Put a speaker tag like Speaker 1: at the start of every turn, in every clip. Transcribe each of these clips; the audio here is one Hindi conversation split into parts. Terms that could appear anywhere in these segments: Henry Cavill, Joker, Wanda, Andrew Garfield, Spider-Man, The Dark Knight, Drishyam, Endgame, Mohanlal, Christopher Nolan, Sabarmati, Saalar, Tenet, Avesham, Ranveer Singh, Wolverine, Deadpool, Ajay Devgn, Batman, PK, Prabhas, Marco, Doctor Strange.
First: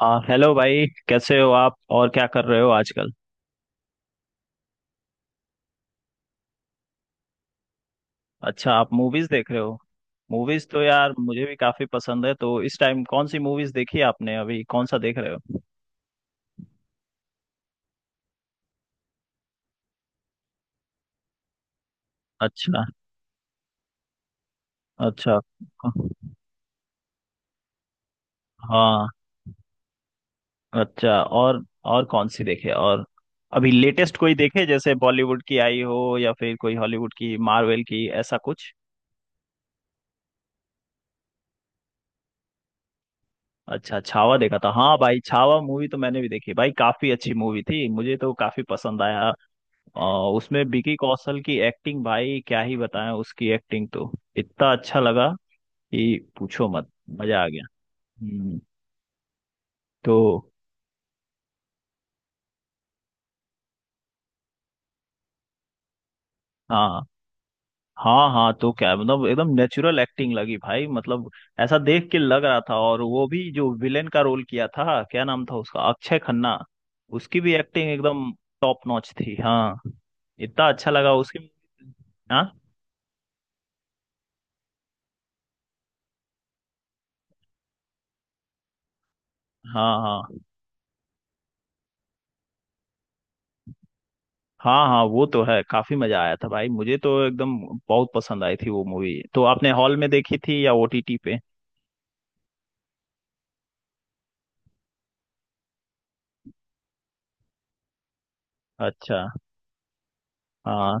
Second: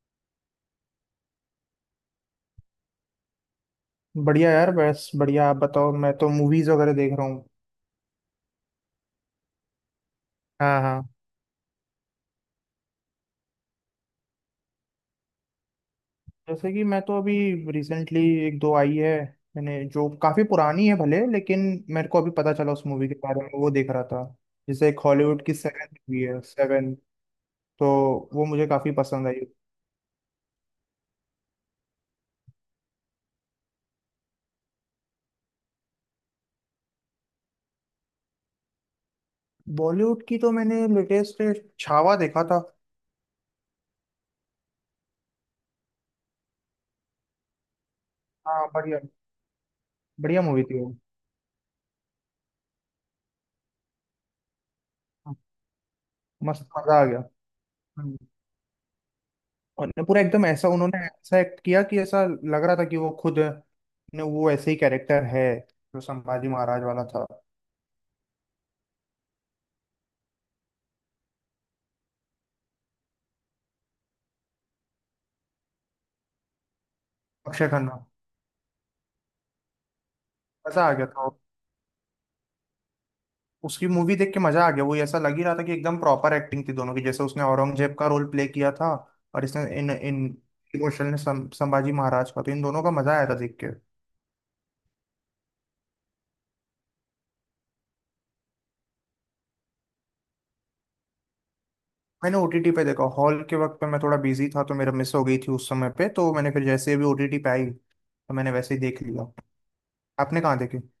Speaker 1: हाँ, हेलो भाई, कैसे हो आप? और क्या कर रहे हो आजकल?
Speaker 2: बढ़िया यार, बस बढ़िया। आप बताओ, मैं तो मूवीज वगैरह देख रहा हूँ।
Speaker 1: अच्छा, आप मूवीज देख रहे हो। मूवीज
Speaker 2: हाँ
Speaker 1: तो
Speaker 2: हाँ।
Speaker 1: यार मुझे भी काफी पसंद है, तो इस टाइम कौन सी मूवीज देखी आपने? अभी कौन सा देख रहे हो?
Speaker 2: जैसे कि मैं तो अभी रिसेंटली एक दो आई है मैंने, जो काफी पुरानी है भले, लेकिन मेरे को अभी पता चला उस
Speaker 1: अच्छा।
Speaker 2: मूवी के बारे में, वो देख रहा था। जैसे एक
Speaker 1: अच्छा।
Speaker 2: हॉलीवुड की सेवन मूवी है, सेवन। तो वो मुझे काफी
Speaker 1: हाँ।
Speaker 2: पसंद आई।
Speaker 1: अच्छा, और? और कौन सी देखे, और अभी लेटेस्ट कोई देखे? जैसे बॉलीवुड की आई हो या फिर कोई हॉलीवुड की, मार्वेल की, ऐसा कुछ?
Speaker 2: बॉलीवुड की तो मैंने लेटेस्ट छावा देखा था।
Speaker 1: अच्छा, छावा देखा था। हाँ भाई, छावा मूवी तो मैंने भी देखी भाई, काफी अच्छी मूवी थी, मुझे तो काफी
Speaker 2: हाँ बढ़िया।
Speaker 1: पसंद आया। अ,
Speaker 2: बढ़िया
Speaker 1: उसमें
Speaker 2: मूवी थी वो।
Speaker 1: विकी कौशल की एक्टिंग, भाई क्या ही बताएं, उसकी एक्टिंग तो इतना अच्छा लगा
Speaker 2: हाँ,
Speaker 1: कि
Speaker 2: मस्त
Speaker 1: पूछो मत।
Speaker 2: मजा आ गया।
Speaker 1: मजा आ गया।
Speaker 2: हम्म।
Speaker 1: हम्म,
Speaker 2: और ना,
Speaker 1: तो
Speaker 2: पूरा एकदम ऐसा उन्होंने ऐसा एक्ट किया कि ऐसा लग रहा था कि वो खुद ने, वो ऐसे ही कैरेक्टर है जो संभाजी महाराज
Speaker 1: हाँ
Speaker 2: वाला था।
Speaker 1: हाँ, हाँ तो क्या मतलब, एकदम नेचुरल एक्टिंग लगी भाई, मतलब ऐसा देख के लग रहा था। और वो भी जो विलेन का रोल किया था, क्या नाम था उसका, अक्षय खन्ना, उसकी भी
Speaker 2: अक्षय
Speaker 1: एक्टिंग
Speaker 2: खन्ना।
Speaker 1: एकदम टॉप नॉच थी। हाँ, इतना
Speaker 2: मजा
Speaker 1: अच्छा
Speaker 2: आ गया
Speaker 1: लगा
Speaker 2: था।
Speaker 1: उसकी। हाँ
Speaker 2: उसकी मूवी देख के मजा आ गया, वो ऐसा लग ही रहा था कि एकदम प्रॉपर एक्टिंग थी दोनों की, जैसे उसने औरंगजेब का रोल प्ले किया था, और इसने इन
Speaker 1: हाँ
Speaker 2: इन
Speaker 1: हाँ।
Speaker 2: इमोशनल ने संभाजी महाराज का, तो इन दोनों का मजा आया था देख के।
Speaker 1: हाँ हाँ, वो तो है, काफी मजा आया था भाई, मुझे तो एकदम बहुत पसंद आई थी वो मूवी। तो आपने हॉल में देखी थी या ओटीटी पे?
Speaker 2: मैंने ओटीटी पे देखा, हॉल के वक्त पे मैं थोड़ा बिजी था तो मेरा मिस हो गई थी उस समय पे, तो मैंने फिर जैसे ही भी ओटीटी पे आई तो मैंने वैसे ही देख
Speaker 1: अच्छा।
Speaker 2: लिया। आपने कहाँ देखी?
Speaker 1: हाँ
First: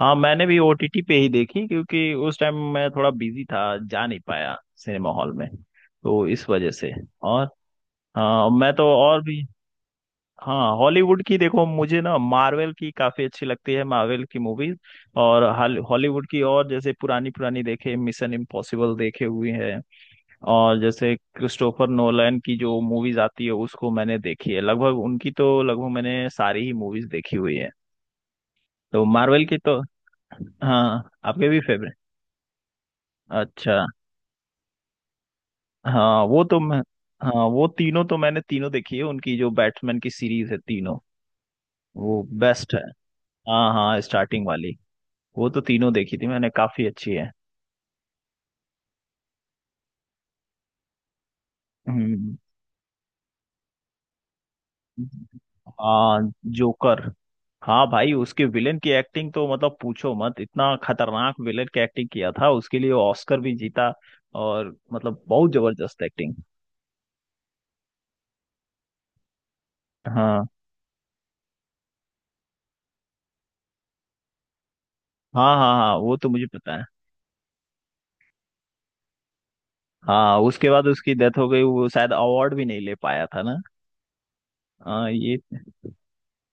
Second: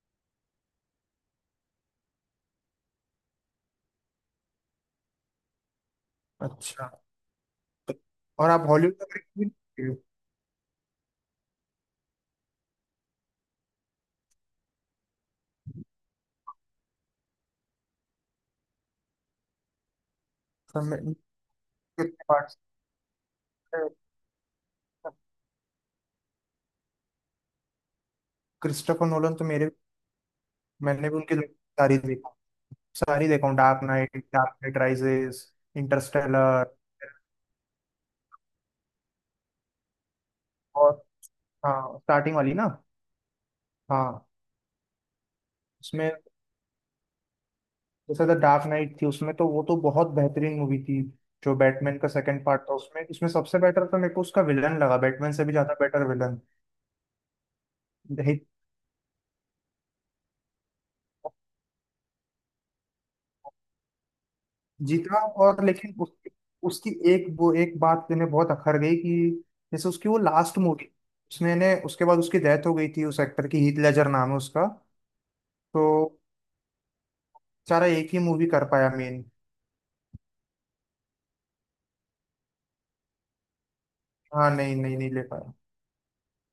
Speaker 1: हाँ, मैंने भी ओटीटी पे ही देखी, क्योंकि उस टाइम मैं थोड़ा बिजी था, जा नहीं पाया सिनेमा हॉल में, तो इस वजह
Speaker 2: अच्छा।
Speaker 1: से। और हाँ,
Speaker 2: और आप
Speaker 1: मैं तो
Speaker 2: हॉलीवुड का
Speaker 1: और भी
Speaker 2: भी देखते हो?
Speaker 1: हाँ। हॉलीवुड की देखो, मुझे ना मार्वल की काफी अच्छी लगती है, मार्वल की मूवीज। और हॉलीवुड की और, जैसे पुरानी पुरानी देखे मिशन इम्पॉसिबल देखे हुए हैं। और
Speaker 2: तो मैं-
Speaker 1: जैसे
Speaker 2: कितने
Speaker 1: क्रिस्टोफर नोलन
Speaker 2: parts
Speaker 1: की जो मूवीज आती है,
Speaker 2: हैं?
Speaker 1: उसको मैंने देखी है लगभग उनकी, तो लगभग मैंने सारी ही मूवीज देखी हुई है। तो
Speaker 2: क्रिस्टोफर नोलन
Speaker 1: मार्वल
Speaker 2: तो
Speaker 1: की
Speaker 2: मेरे,
Speaker 1: तो
Speaker 2: मैंने
Speaker 1: हाँ
Speaker 2: भी उनकी
Speaker 1: आपके भी फेवरेट।
Speaker 2: सारी देखा सारी देखा हूँ।
Speaker 1: अच्छा,
Speaker 2: Dark Knight, Dark Knight Rises,
Speaker 1: हाँ वो तो
Speaker 2: इंटरस्टेलर।
Speaker 1: मैं, हाँ वो तीनों तो मैंने तीनों देखी है उनकी, जो बैटमैन की सीरीज है, तीनों।
Speaker 2: और हाँ,
Speaker 1: वो
Speaker 2: स्टार्टिंग वाली ना।
Speaker 1: बेस्ट है। हाँ हाँ,
Speaker 2: हाँ।
Speaker 1: स्टार्टिंग वाली। वो तो तीनों
Speaker 2: उसमें
Speaker 1: देखी थी मैंने, काफी अच्छी है।
Speaker 2: जैसे द डार्क नाइट थी, उसमें तो वो तो बहुत बेहतरीन मूवी थी, जो बैटमैन का
Speaker 1: हम्म।
Speaker 2: सेकंड पार्ट था, उसमें उसमें सबसे बेटर तो मेरे को उसका विलन लगा, बैटमैन से भी ज्यादा बेटर।
Speaker 1: आ, जोकर। हाँ भाई,
Speaker 2: विलन
Speaker 1: उसके विलेन की एक्टिंग तो मतलब पूछो मत, इतना खतरनाक विलेन की एक्टिंग किया था, उसके लिए ऑस्कर भी जीता और
Speaker 2: जीता,
Speaker 1: मतलब बहुत
Speaker 2: और लेकिन
Speaker 1: जबरदस्त
Speaker 2: उसकी
Speaker 1: एक्टिंग।
Speaker 2: उसकी एक, वो एक बात मैंने बहुत अखर गई कि जैसे उसकी वो
Speaker 1: हाँ
Speaker 2: लास्ट मूवी, उसने ने उसके बाद उसकी डेथ हो गई थी उस एक्टर की, हीथ लेजर नाम है उसका।
Speaker 1: हाँ हाँ,
Speaker 2: तो
Speaker 1: हाँ वो तो मुझे पता है।
Speaker 2: बेचारा एक ही मूवी कर पाया मेन।
Speaker 1: हाँ, उसके बाद उसकी डेथ हो गई, वो शायद अवार्ड भी नहीं ले पाया था ना।
Speaker 2: हाँ, नहीं नहीं,
Speaker 1: हाँ
Speaker 2: नहीं ले
Speaker 1: ये,
Speaker 2: पाया।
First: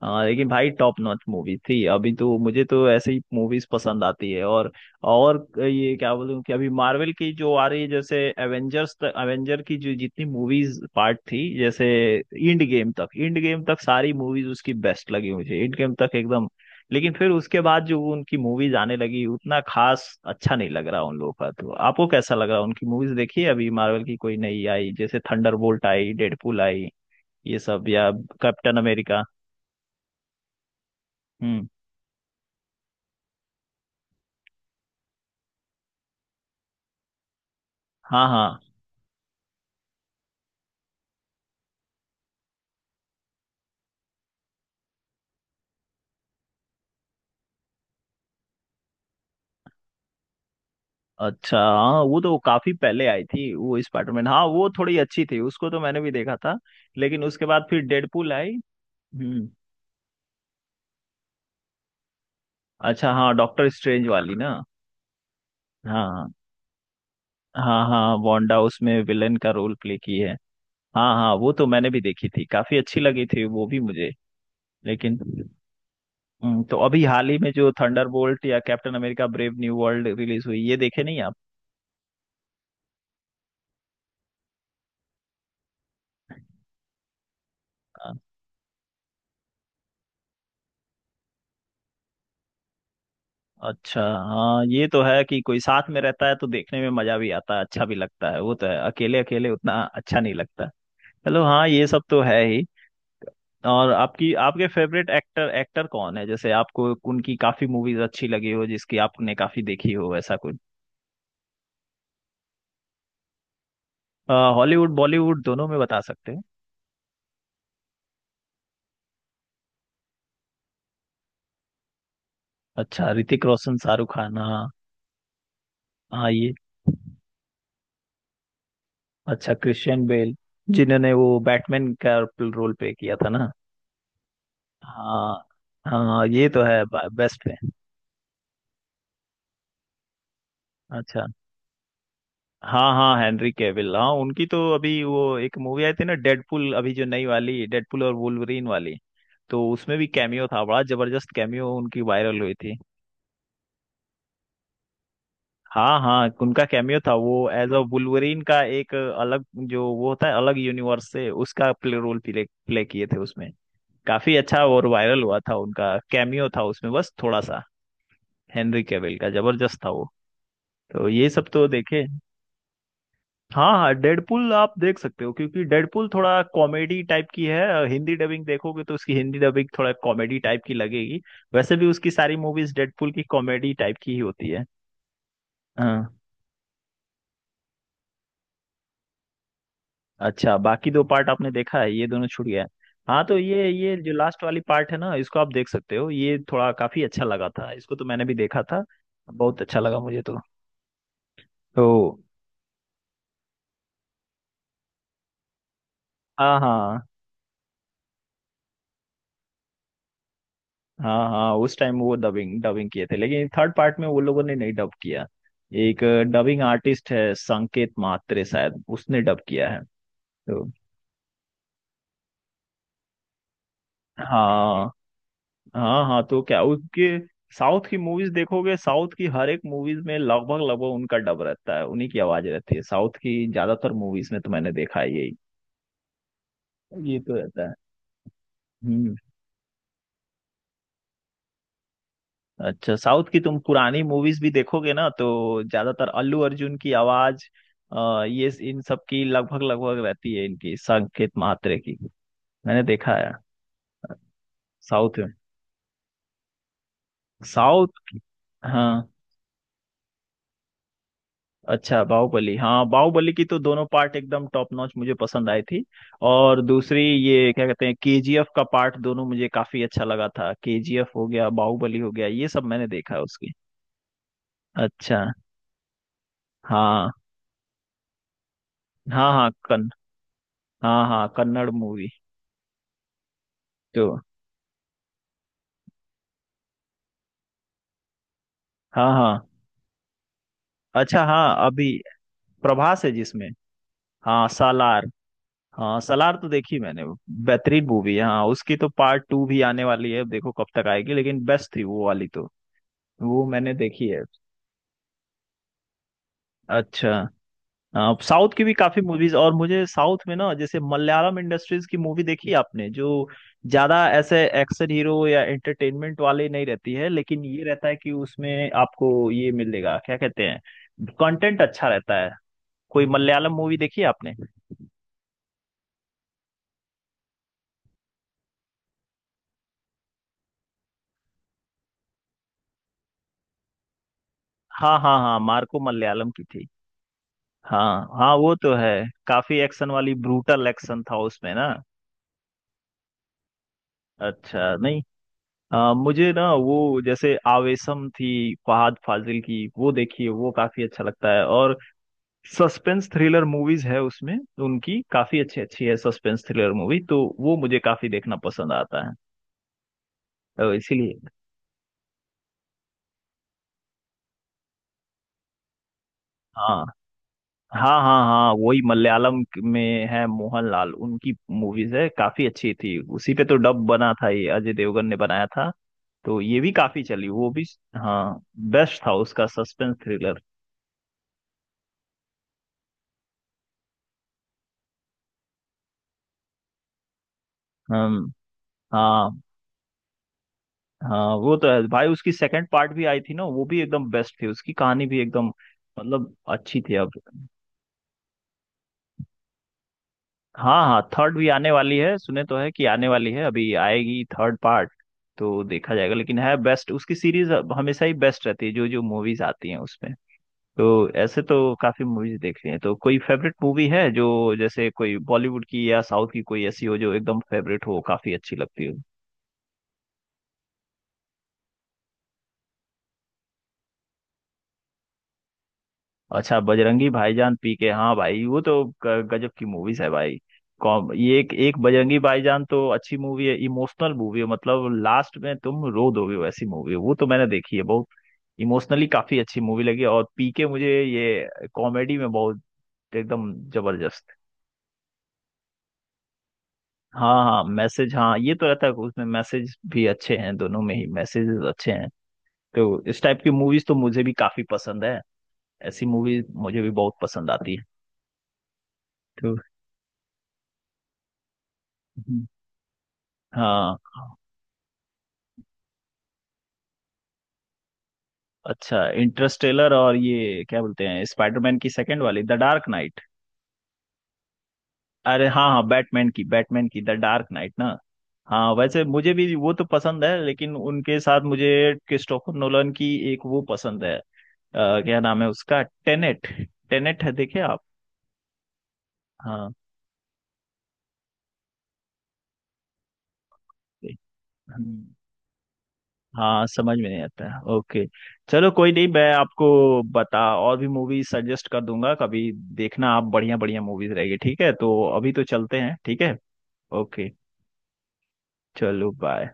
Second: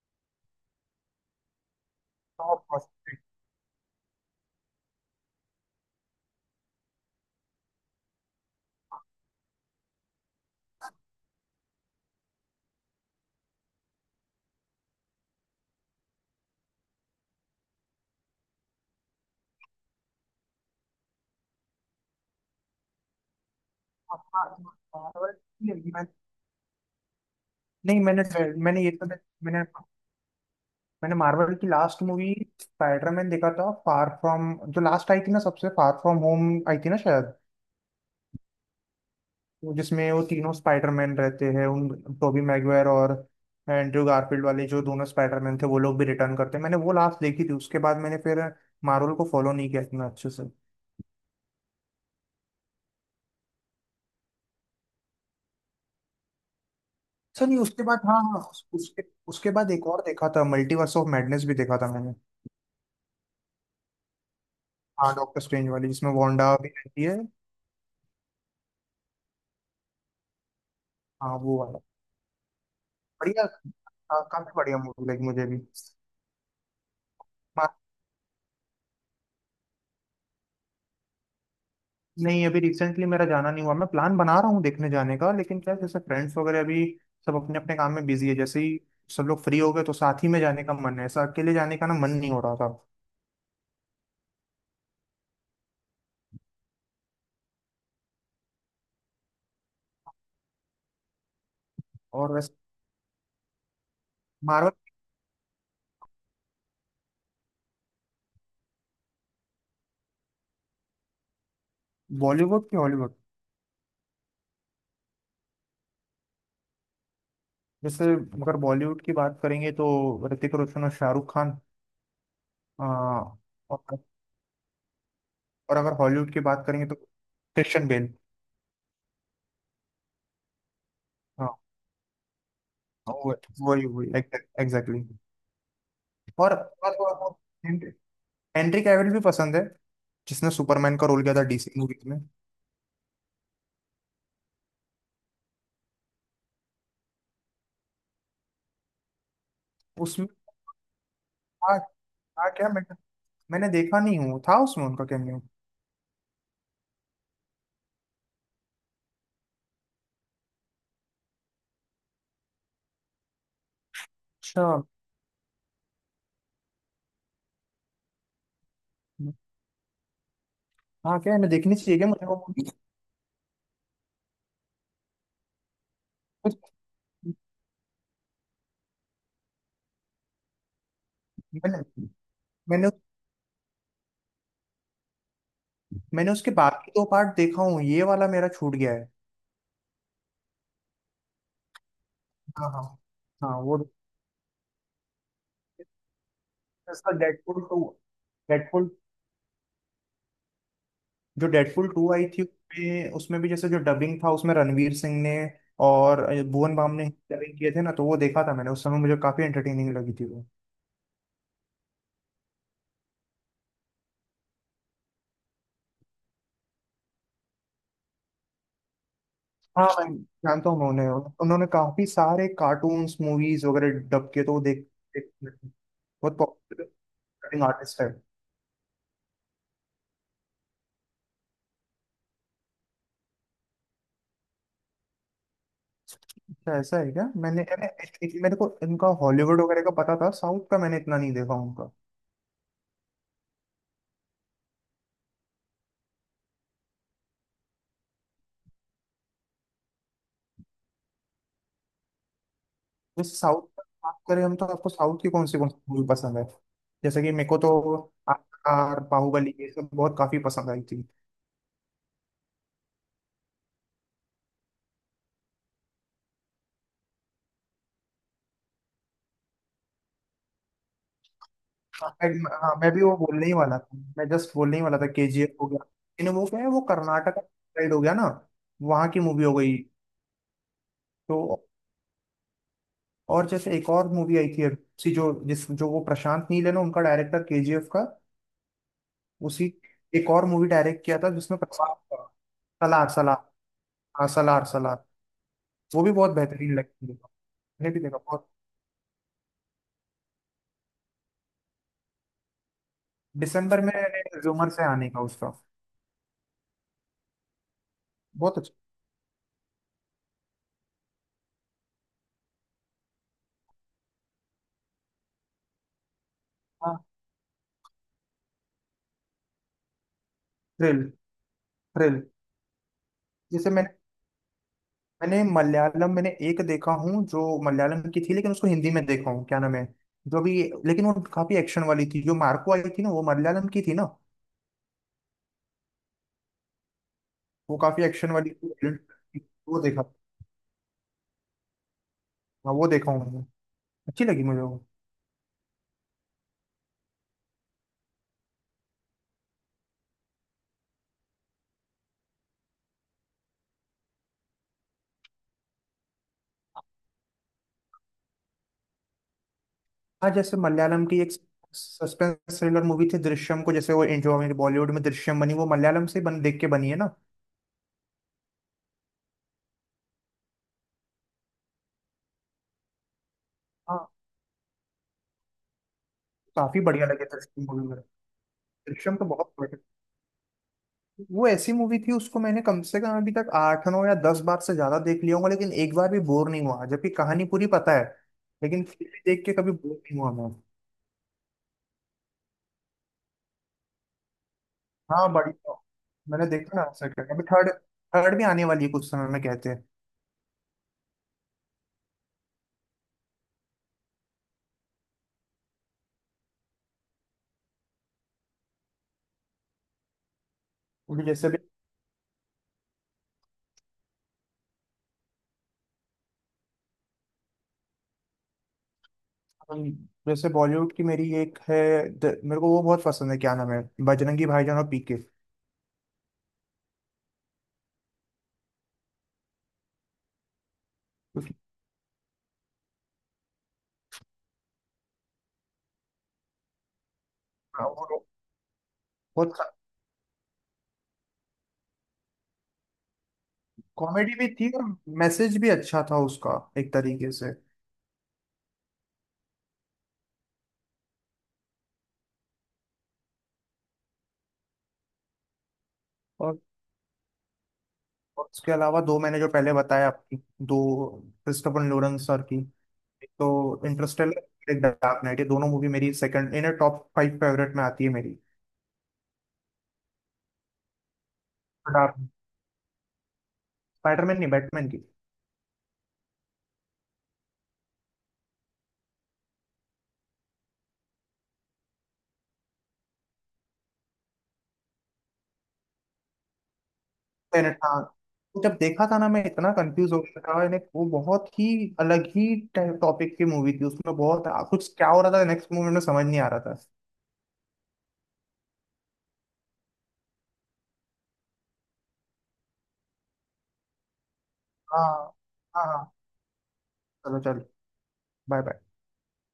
Speaker 1: हाँ लेकिन भाई टॉप नॉच मूवी थी। अभी तो मुझे
Speaker 2: Top
Speaker 1: तो ऐसे ही
Speaker 2: prospect.
Speaker 1: मूवीज पसंद आती है। और ये क्या बोलूं कि अभी मार्वल की जो आ रही है, जैसे एवेंजर्स तक, एवेंजर की जो जितनी मूवीज पार्ट थी, जैसे इंड गेम तक, इंड गेम तक सारी मूवीज उसकी बेस्ट लगी मुझे, इंड गेम तक एकदम। लेकिन फिर उसके बाद जो उनकी मूवीज आने लगी, उतना खास अच्छा नहीं लग रहा उन लोगों का। तो आपको कैसा लग रहा? उनकी मूवीज देखी है अभी मार्वल की कोई नई आई, जैसे
Speaker 2: Marvel की
Speaker 1: थंडरबोल्ट
Speaker 2: नहीं,
Speaker 1: आई, डेडपुल आई, ये सब?
Speaker 2: नहीं,
Speaker 1: या
Speaker 2: मैंने
Speaker 1: कैप्टन
Speaker 2: मैंने ये तो
Speaker 1: अमेरिका?
Speaker 2: मैंने मैंने मार्वल
Speaker 1: हम्म।
Speaker 2: की लास्ट मूवी स्पाइडरमैन देखा था, फार फ्रॉम, जो लास्ट आई थी ना सबसे, फार फ्रॉम होम आई थी ना शायद,
Speaker 1: हाँ हाँ।
Speaker 2: जिसमें वो तीनों स्पाइडरमैन रहते हैं, उन टोबी मैगवायर और एंड्रयू गारफील्ड वाले जो दोनों स्पाइडरमैन थे, वो लोग भी रिटर्न करते हैं। मैंने वो लास्ट देखी थी, उसके बाद मैंने फिर मार्वल को फॉलो नहीं किया इतना अच्छे से।
Speaker 1: अच्छा हाँ, वो तो काफी पहले आई थी वो स्पाइडरमैन, हाँ वो थोड़ी अच्छी थी, उसको तो मैंने भी देखा था। लेकिन उसके
Speaker 2: अच्छा, नहीं
Speaker 1: बाद फिर
Speaker 2: उसके बाद, हाँ
Speaker 1: डेडपूल
Speaker 2: हाँ
Speaker 1: आई।
Speaker 2: उस- उसके
Speaker 1: हम्म।
Speaker 2: उसके बाद एक और देखा था, मल्टीवर्स ऑफ मैडनेस भी देखा था मैंने।
Speaker 1: अच्छा, हाँ डॉक्टर स्ट्रेंज वाली ना।
Speaker 2: हाँ डॉक्टर स्ट्रेंज वाली, जिसमें
Speaker 1: हाँ
Speaker 2: वांडा भी रहती है।
Speaker 1: हाँ, हाँ वांडा उसमें विलन का रोल प्ले की है। हाँ हाँ,
Speaker 2: हाँ
Speaker 1: वो
Speaker 2: वो
Speaker 1: तो
Speaker 2: वाला
Speaker 1: मैंने भी देखी थी, काफी अच्छी लगी थी
Speaker 2: बढ़िया,
Speaker 1: वो भी मुझे।
Speaker 2: काफी बढ़िया मूवी
Speaker 1: लेकिन,
Speaker 2: लगी मुझे भी।
Speaker 1: तो अभी हाल ही में जो थंडरबोल्ट या Captain America Brave New World release हुई, ये देखे नहीं आप?
Speaker 2: नहीं, अभी रिसेंटली मेरा जाना नहीं हुआ, मैं प्लान बना रहा हूँ देखने जाने का, लेकिन क्या है, जैसे फ्रेंड्स वगैरह अभी सब अपने अपने काम में बिजी है, जैसे ही सब लोग फ्री हो गए तो साथ ही में जाने का मन है, ऐसा अकेले जाने का ना मन नहीं हो रहा था।
Speaker 1: अच्छा। हाँ ये तो है कि कोई साथ में रहता है तो देखने में मजा भी आता है, अच्छा भी लगता है। वो तो है, अकेले अकेले उतना अच्छा नहीं लगता। चलो, हाँ ये सब तो
Speaker 2: और
Speaker 1: है
Speaker 2: वैसे।
Speaker 1: ही। और आपकी, आपके
Speaker 2: मार्वल।
Speaker 1: फेवरेट एक्टर एक्टर कौन है, जैसे आपको उनकी काफी मूवीज अच्छी लगी हो, जिसकी आपने काफी देखी हो, ऐसा कुछ?
Speaker 2: बॉलीवुड की, हॉलीवुड।
Speaker 1: हॉलीवुड बॉलीवुड दोनों में बता सकते हैं।
Speaker 2: जैसे अगर बॉलीवुड की बात करेंगे तो ऋतिक रोशन और शाहरुख खान। आ,
Speaker 1: अच्छा, ऋतिक रोशन,
Speaker 2: और,
Speaker 1: शाहरुख खान। हाँ।
Speaker 2: और अगर
Speaker 1: हाँ
Speaker 2: हॉलीवुड की
Speaker 1: ये,
Speaker 2: बात करेंगे तो क्रिश्चियन बेल।
Speaker 1: अच्छा क्रिश्चियन बेल, जिन्होंने वो
Speaker 2: हाँ
Speaker 1: बैटमैन का रोल प्ले किया था
Speaker 2: वो,
Speaker 1: ना।
Speaker 2: वही वही एग्जैक्टली।
Speaker 1: हाँ हाँ, ये
Speaker 2: और
Speaker 1: तो है,
Speaker 2: और- और- और-
Speaker 1: बेस्ट है।
Speaker 2: हेनरी हेनरी कैविल भी पसंद है, जिसने सुपरमैन का रोल
Speaker 1: अच्छा।
Speaker 2: किया था डीसी मूवीज में।
Speaker 1: हाँ हाँ, हेनरी कैविल, हाँ उनकी तो अभी वो एक मूवी आई थी ना, डेडपुल, अभी जो नई वाली डेडपुल और वुल्वरीन वाली, तो उसमें भी
Speaker 2: उसमें
Speaker 1: कैमियो था बड़ा जबरदस्त, कैमियो
Speaker 2: था
Speaker 1: उनकी वायरल
Speaker 2: था
Speaker 1: हुई
Speaker 2: क्या,
Speaker 1: थी।
Speaker 2: मैं, मैंने देखा नहीं हूँ था उसमें उनका कैमियो।
Speaker 1: हाँ हाँ, उनका कैमियो था, वो एज अ वुल्वरीन का एक अलग जो वो होता है, अलग यूनिवर्स से उसका प्ले रोल प्ले, प्ले किए थे उसमें। काफी अच्छा
Speaker 2: अच्छा
Speaker 1: और वायरल हुआ था, उनका कैमियो था उसमें बस थोड़ा सा, हेनरी कैविल का जबरदस्त था वो। तो
Speaker 2: हाँ,
Speaker 1: ये
Speaker 2: क्या है,
Speaker 1: सब
Speaker 2: मैं
Speaker 1: तो
Speaker 2: देखनी चाहिए
Speaker 1: देखे।
Speaker 2: क्या मुझे वो movie?
Speaker 1: हाँ हाँ, डेडपुल आप देख सकते हो, क्योंकि डेडपुल थोड़ा
Speaker 2: कुछ-
Speaker 1: कॉमेडी टाइप की है, हिंदी डबिंग देखोगे तो उसकी हिंदी डबिंग थोड़ा कॉमेडी टाइप की लगेगी। वैसे
Speaker 2: मैंने
Speaker 1: भी उसकी सारी मूवीज
Speaker 2: मैंने
Speaker 1: डेडपुल की कॉमेडी टाइप की ही होती है। हाँ।
Speaker 2: मैंने उसके बाकी दो पार्ट देखा हूँ, ये वाला मेरा छूट गया है।
Speaker 1: अच्छा, बाकी दो पार्ट आपने देखा है, ये दोनों छूट गया है।
Speaker 2: हाँ हाँ।
Speaker 1: हाँ तो
Speaker 2: हाँ
Speaker 1: ये
Speaker 2: वो,
Speaker 1: ये जो लास्ट वाली पार्ट है ना, इसको आप देख सकते हो, ये थोड़ा काफी
Speaker 2: इसका
Speaker 1: अच्छा लगा
Speaker 2: डेडपुल
Speaker 1: था,
Speaker 2: टू,
Speaker 1: इसको तो मैंने भी देखा था।
Speaker 2: डेडपुल
Speaker 1: बहुत अच्छा लगा मुझे तो।
Speaker 2: जो
Speaker 1: तो
Speaker 2: डेडपुल टू आई थी उसमें, उसमें भी जैसे जो डबिंग था उसमें रणवीर सिंह ने और
Speaker 1: हाँ
Speaker 2: भुवन बाम ने
Speaker 1: हाँ
Speaker 2: डबिंग किए थे ना, तो वो देखा था मैंने, उस समय मुझे काफी एंटरटेनिंग लगी थी।
Speaker 1: हाँ, हाँ उस टाइम वो डबिंग डबिंग किए थे, लेकिन थर्ड पार्ट में वो लोगों ने नहीं डब किया। एक डबिंग आर्टिस्ट है, संकेत मात्रे, शायद उसने डब किया है।
Speaker 2: हाँ मैं
Speaker 1: तो
Speaker 2: जानता हूँ, मैं उन्हें। उन्होंने काफी सारे कार्टून्स मूवीज वगैरह डब के, तो वो
Speaker 1: हाँ
Speaker 2: देख।
Speaker 1: हाँ, हाँ
Speaker 2: बहुत
Speaker 1: तो क्या उसके
Speaker 2: पॉपुलर
Speaker 1: साउथ की
Speaker 2: आर्टिस्ट है।
Speaker 1: मूवीज देखोगे, साउथ की हर एक मूवीज में लगभग लगभग उनका डब रहता है, उन्हीं की आवाज रहती है साउथ की ज्यादातर मूवीज में, तो मैंने देखा है यही।
Speaker 2: अच्छा ऐसा है
Speaker 1: ये
Speaker 2: क्या,
Speaker 1: तो
Speaker 2: मैंने
Speaker 1: रहता है।
Speaker 2: मैंने actually मेरे को इनका
Speaker 1: हम्म।
Speaker 2: हॉलीवुड वगैरह का पता था, साउथ का मैंने इतना नहीं देखा उनका।
Speaker 1: अच्छा, साउथ की तुम पुरानी मूवीज भी देखोगे ना तो ज्यादातर अल्लू अर्जुन की आवाज, ये इन सब की लगभग लगभग रहती है, इनकी, संकेत मात्रे की। मैंने देखा है।
Speaker 2: जैसे साउथ का बात करें हम, तो आपको साउथ
Speaker 1: साउथ
Speaker 2: की
Speaker 1: में,
Speaker 2: कौन सी मूवी पसंद है, जैसे कि मेरे को तो
Speaker 1: साउथ,
Speaker 2: आर
Speaker 1: हाँ,
Speaker 2: बाहुबली ये सब बहुत काफी पसंद आई थी।
Speaker 1: अच्छा, बाहुबली, हाँ बाहुबली की तो दोनों पार्ट एकदम टॉप नॉच मुझे पसंद आई थी। और दूसरी, ये क्या कहते हैं, केजीएफ का पार्ट दोनों मुझे काफी अच्छा लगा था। केजीएफ हो गया, बाहुबली हो गया, ये सब
Speaker 2: हाँ,
Speaker 1: मैंने
Speaker 2: मैं भी
Speaker 1: देखा
Speaker 2: वो
Speaker 1: है
Speaker 2: बोलने
Speaker 1: उसकी।
Speaker 2: ही वाला था, मैं जस्ट बोलने ही वाला था,
Speaker 1: अच्छा।
Speaker 2: केजीएफ हो गया। इन, वो क्या है, वो
Speaker 1: हाँ
Speaker 2: कर्नाटक साइड हो गया ना, वहां की
Speaker 1: हाँ।
Speaker 2: मूवी
Speaker 1: हाँ
Speaker 2: हो गई।
Speaker 1: कन हाँ हाँ
Speaker 2: तो,
Speaker 1: कन्नड़ मूवी।
Speaker 2: और जैसे एक
Speaker 1: तो
Speaker 2: और मूवी आई थी अब, सी जो जिस जो, वो प्रशांत नील है ना, उनका डायरेक्टर केजीएफ का,
Speaker 1: हाँ हाँ।
Speaker 2: उसी एक और मूवी डायरेक्ट किया
Speaker 1: अच्छा
Speaker 2: था
Speaker 1: हाँ,
Speaker 2: जिसमें
Speaker 1: अभी
Speaker 2: प्रशांत था।
Speaker 1: प्रभास
Speaker 2: सलार,
Speaker 1: है
Speaker 2: सलार।
Speaker 1: जिसमें।
Speaker 2: हाँ,
Speaker 1: हाँ,
Speaker 2: सलार सलार।
Speaker 1: सालार। हाँ
Speaker 2: वो भी बहुत
Speaker 1: सालार तो
Speaker 2: बेहतरीन
Speaker 1: देखी मैंने।
Speaker 2: लगती है। मैंने
Speaker 1: बेहतरीन
Speaker 2: भी
Speaker 1: मूवी
Speaker 2: देखा,
Speaker 1: है, हाँ
Speaker 2: बहुत।
Speaker 1: उसकी तो पार्ट टू भी आने वाली है अब, देखो कब तक आएगी, लेकिन बेस्ट थी वो वाली तो। वो मैंने
Speaker 2: दिसंबर में
Speaker 1: देखी है।
Speaker 2: रिज्यूमर से आने का उसका।
Speaker 1: अच्छा। हाँ, साउथ
Speaker 2: बहुत
Speaker 1: की भी
Speaker 2: अच्छा।
Speaker 1: काफी मूवीज। और मुझे साउथ में ना, जैसे मलयालम इंडस्ट्रीज की मूवी देखी आपने? जो ज्यादा ऐसे एक्शन हीरो या एंटरटेनमेंट वाले नहीं रहती
Speaker 2: हाँ।
Speaker 1: है, लेकिन ये रहता है कि उसमें आपको ये मिलेगा, क्या कहते हैं,
Speaker 2: थ्रिल।
Speaker 1: कंटेंट अच्छा रहता
Speaker 2: थ्रिल।
Speaker 1: है। कोई मलयालम
Speaker 2: जैसे
Speaker 1: मूवी
Speaker 2: मैंने
Speaker 1: देखी है आपने?
Speaker 2: मैंने मलयालम मैंने एक देखा हूँ जो मलयालम की थी, लेकिन उसको हिंदी में देखा हूँ, क्या नाम है जो भी, लेकिन वो काफी एक्शन वाली थी, जो मार्को आई थी ना, वो मलयालम की थी ना,
Speaker 1: हाँ हाँ, हाँ मार्को मलयालम की थी।
Speaker 2: वो
Speaker 1: हाँ
Speaker 2: काफी एक्शन
Speaker 1: हाँ,
Speaker 2: वाली
Speaker 1: वो तो है,
Speaker 2: थी,
Speaker 1: काफी
Speaker 2: वो
Speaker 1: एक्शन
Speaker 2: देखा
Speaker 1: वाली, ब्रूटल एक्शन था उसमें ना।
Speaker 2: हाँ वो देखा हूँ मैंने, अच्छी लगी मुझे
Speaker 1: अच्छा,
Speaker 2: वो।
Speaker 1: नहीं, मुझे ना वो जैसे आवेशम थी फहाद फाजिल की, वो देखिए, वो काफी अच्छा लगता है। और सस्पेंस थ्रिलर मूवीज है उसमें, उनकी काफी अच्छी अच्छी है सस्पेंस थ्रिलर मूवी, तो वो मुझे काफी देखना पसंद आता है।
Speaker 2: हाँ, जैसे
Speaker 1: तो
Speaker 2: मलयालम की
Speaker 1: इसीलिए,
Speaker 2: एक सस्पेंस थ्रिलर मूवी थी दृश्यम, को जैसे वो जो हमारी बॉलीवुड में दृश्यम बनी, वो मलयालम से बन देख के
Speaker 1: हाँ
Speaker 2: बनी है ना।
Speaker 1: हाँ हाँ, हाँ वही मलयालम में है, मोहनलाल, उनकी मूवीज है, काफी अच्छी थी। उसी पे तो डब
Speaker 2: हाँ
Speaker 1: बना था, ये अजय देवगन ने बनाया था, तो ये भी
Speaker 2: काफी
Speaker 1: काफी
Speaker 2: बढ़िया लगे
Speaker 1: चली, वो भी।
Speaker 2: दृश्यम मूवी मेरे
Speaker 1: हाँ,
Speaker 2: को।
Speaker 1: बेस्ट था
Speaker 2: दृश्यम तो
Speaker 1: उसका
Speaker 2: बहुत बढ़िया।
Speaker 1: Suspense thriller.
Speaker 2: वो ऐसी मूवी थी, उसको मैंने कम से कम अभी तक 8, 9 या 10 बार से ज्यादा देख लिया होगा, लेकिन एक बार भी बोर नहीं हुआ जबकि कहानी पूरी पता है,
Speaker 1: हम,
Speaker 2: लेकिन फिर भी
Speaker 1: हाँ
Speaker 2: देख के कभी बोर नहीं हुआ मैं।
Speaker 1: हाँ, वो तो है भाई, उसकी सेकंड पार्ट भी आई थी ना, वो भी एकदम बेस्ट थी, उसकी कहानी भी
Speaker 2: हाँ
Speaker 1: एकदम
Speaker 2: बढ़िया।
Speaker 1: मतलब
Speaker 2: मैंने देखा
Speaker 1: अच्छी
Speaker 2: ना
Speaker 1: थी। अब
Speaker 2: सर, अभी थर्ड, भी आने वाली है कुछ समय में कहते हैं।
Speaker 1: हाँ हाँ, थर्ड भी आने वाली है, सुने तो है कि आने वाली है, अभी आएगी थर्ड पार्ट, तो देखा जाएगा, लेकिन है बेस्ट उसकी सीरीज, हमेशा ही बेस्ट रहती है जो जो मूवीज आती हैं उसमें। तो
Speaker 2: अभी
Speaker 1: ऐसे
Speaker 2: जैसे भी,
Speaker 1: तो काफी मूवीज देख ली हैं, तो कोई फेवरेट मूवी है जो, जैसे कोई बॉलीवुड की या साउथ की, कोई ऐसी हो जो एकदम फेवरेट हो, काफी अच्छी लगती हो?
Speaker 2: हम- जैसे बॉलीवुड की मेरी एक है, मेरे को वो बहुत पसंद है, क्या नाम है, बजरंगी भाईजान और पीके।
Speaker 1: अच्छा, बजरंगी भाईजान, पी के, हाँ भाई वो तो गजब की मूवीज है भाई। कॉम ये एक
Speaker 2: क्योंकि
Speaker 1: एक, बजरंगी भाईजान तो अच्छी मूवी है, इमोशनल मूवी है, मतलब लास्ट में तुम रो दोगे वैसी मूवी है, वो तो मैंने देखी है बहुत।
Speaker 2: वो
Speaker 1: इमोशनली काफी
Speaker 2: बहुत
Speaker 1: अच्छी मूवी लगी। और पी के मुझे ये कॉमेडी में बहुत एकदम जबरदस्त।
Speaker 2: कॉमेडी भी थी, और मैसेज भी अच्छा था उसका, एक तरीके
Speaker 1: हाँ
Speaker 2: से।
Speaker 1: हाँ, मैसेज, हाँ ये तो रहता है उसमें, मैसेज भी अच्छे हैं, दोनों में ही मैसेजेस अच्छे हैं। तो इस टाइप की मूवीज तो मुझे भी काफी पसंद है, ऐसी मूवीज
Speaker 2: और
Speaker 1: मुझे भी बहुत पसंद आती है।
Speaker 2: उसके अलावा दो, मैंने जो पहले बताया आपकी, दो क्रिस्टोफर लोरेंस
Speaker 1: तो
Speaker 2: सर की, एक तो
Speaker 1: हाँ,
Speaker 2: इंटरस्टेलर, एक डार्क नाइट, ये दोनों मूवी मेरी सेकंड इनर टॉप 5 फेवरेट में आती है मेरी।
Speaker 1: अच्छा, इंटरस्टेलर, और ये क्या बोलते हैं, स्पाइडरमैन की
Speaker 2: डार्क
Speaker 1: सेकंड वाली, द डार्क नाइट।
Speaker 2: स्पाइडरमैन नहीं, बैटमैन की।
Speaker 1: अरे हाँ हाँ, बैटमैन की, बैटमैन की द डार्क नाइट ना। हाँ, वैसे मुझे भी वो तो पसंद है, लेकिन उनके साथ मुझे क्रिस्टोफर नोलन की एक वो पसंद है, क्या नाम है उसका, टेनेट। टेनेट है, देखे
Speaker 2: planet,
Speaker 1: आप?
Speaker 2: हाँ। जब देखा था ना, मैं इतना
Speaker 1: हाँ।
Speaker 2: कंफ्यूज हो गया था, यानी वो बहुत ही अलग ही टॉपिक की मूवी थी, उसमें बहुत कुछ
Speaker 1: हम्म,
Speaker 2: क्या हो रहा था नेक्स्ट मूवी में, समझ नहीं आ रहा
Speaker 1: हाँ
Speaker 2: था।
Speaker 1: समझ में नहीं आता है। ओके, चलो कोई नहीं, मैं आपको बता, और भी मूवी सजेस्ट कर दूंगा कभी, देखना आप, बढ़िया बढ़िया मूवीज रहेगी। ठीक है, तो अभी
Speaker 2: हाँ
Speaker 1: तो चलते
Speaker 2: हाँ
Speaker 1: हैं।
Speaker 2: हाँ।
Speaker 1: ठीक है, ओके,
Speaker 2: चलो चलो, बाय बाय।
Speaker 1: चलो बाय।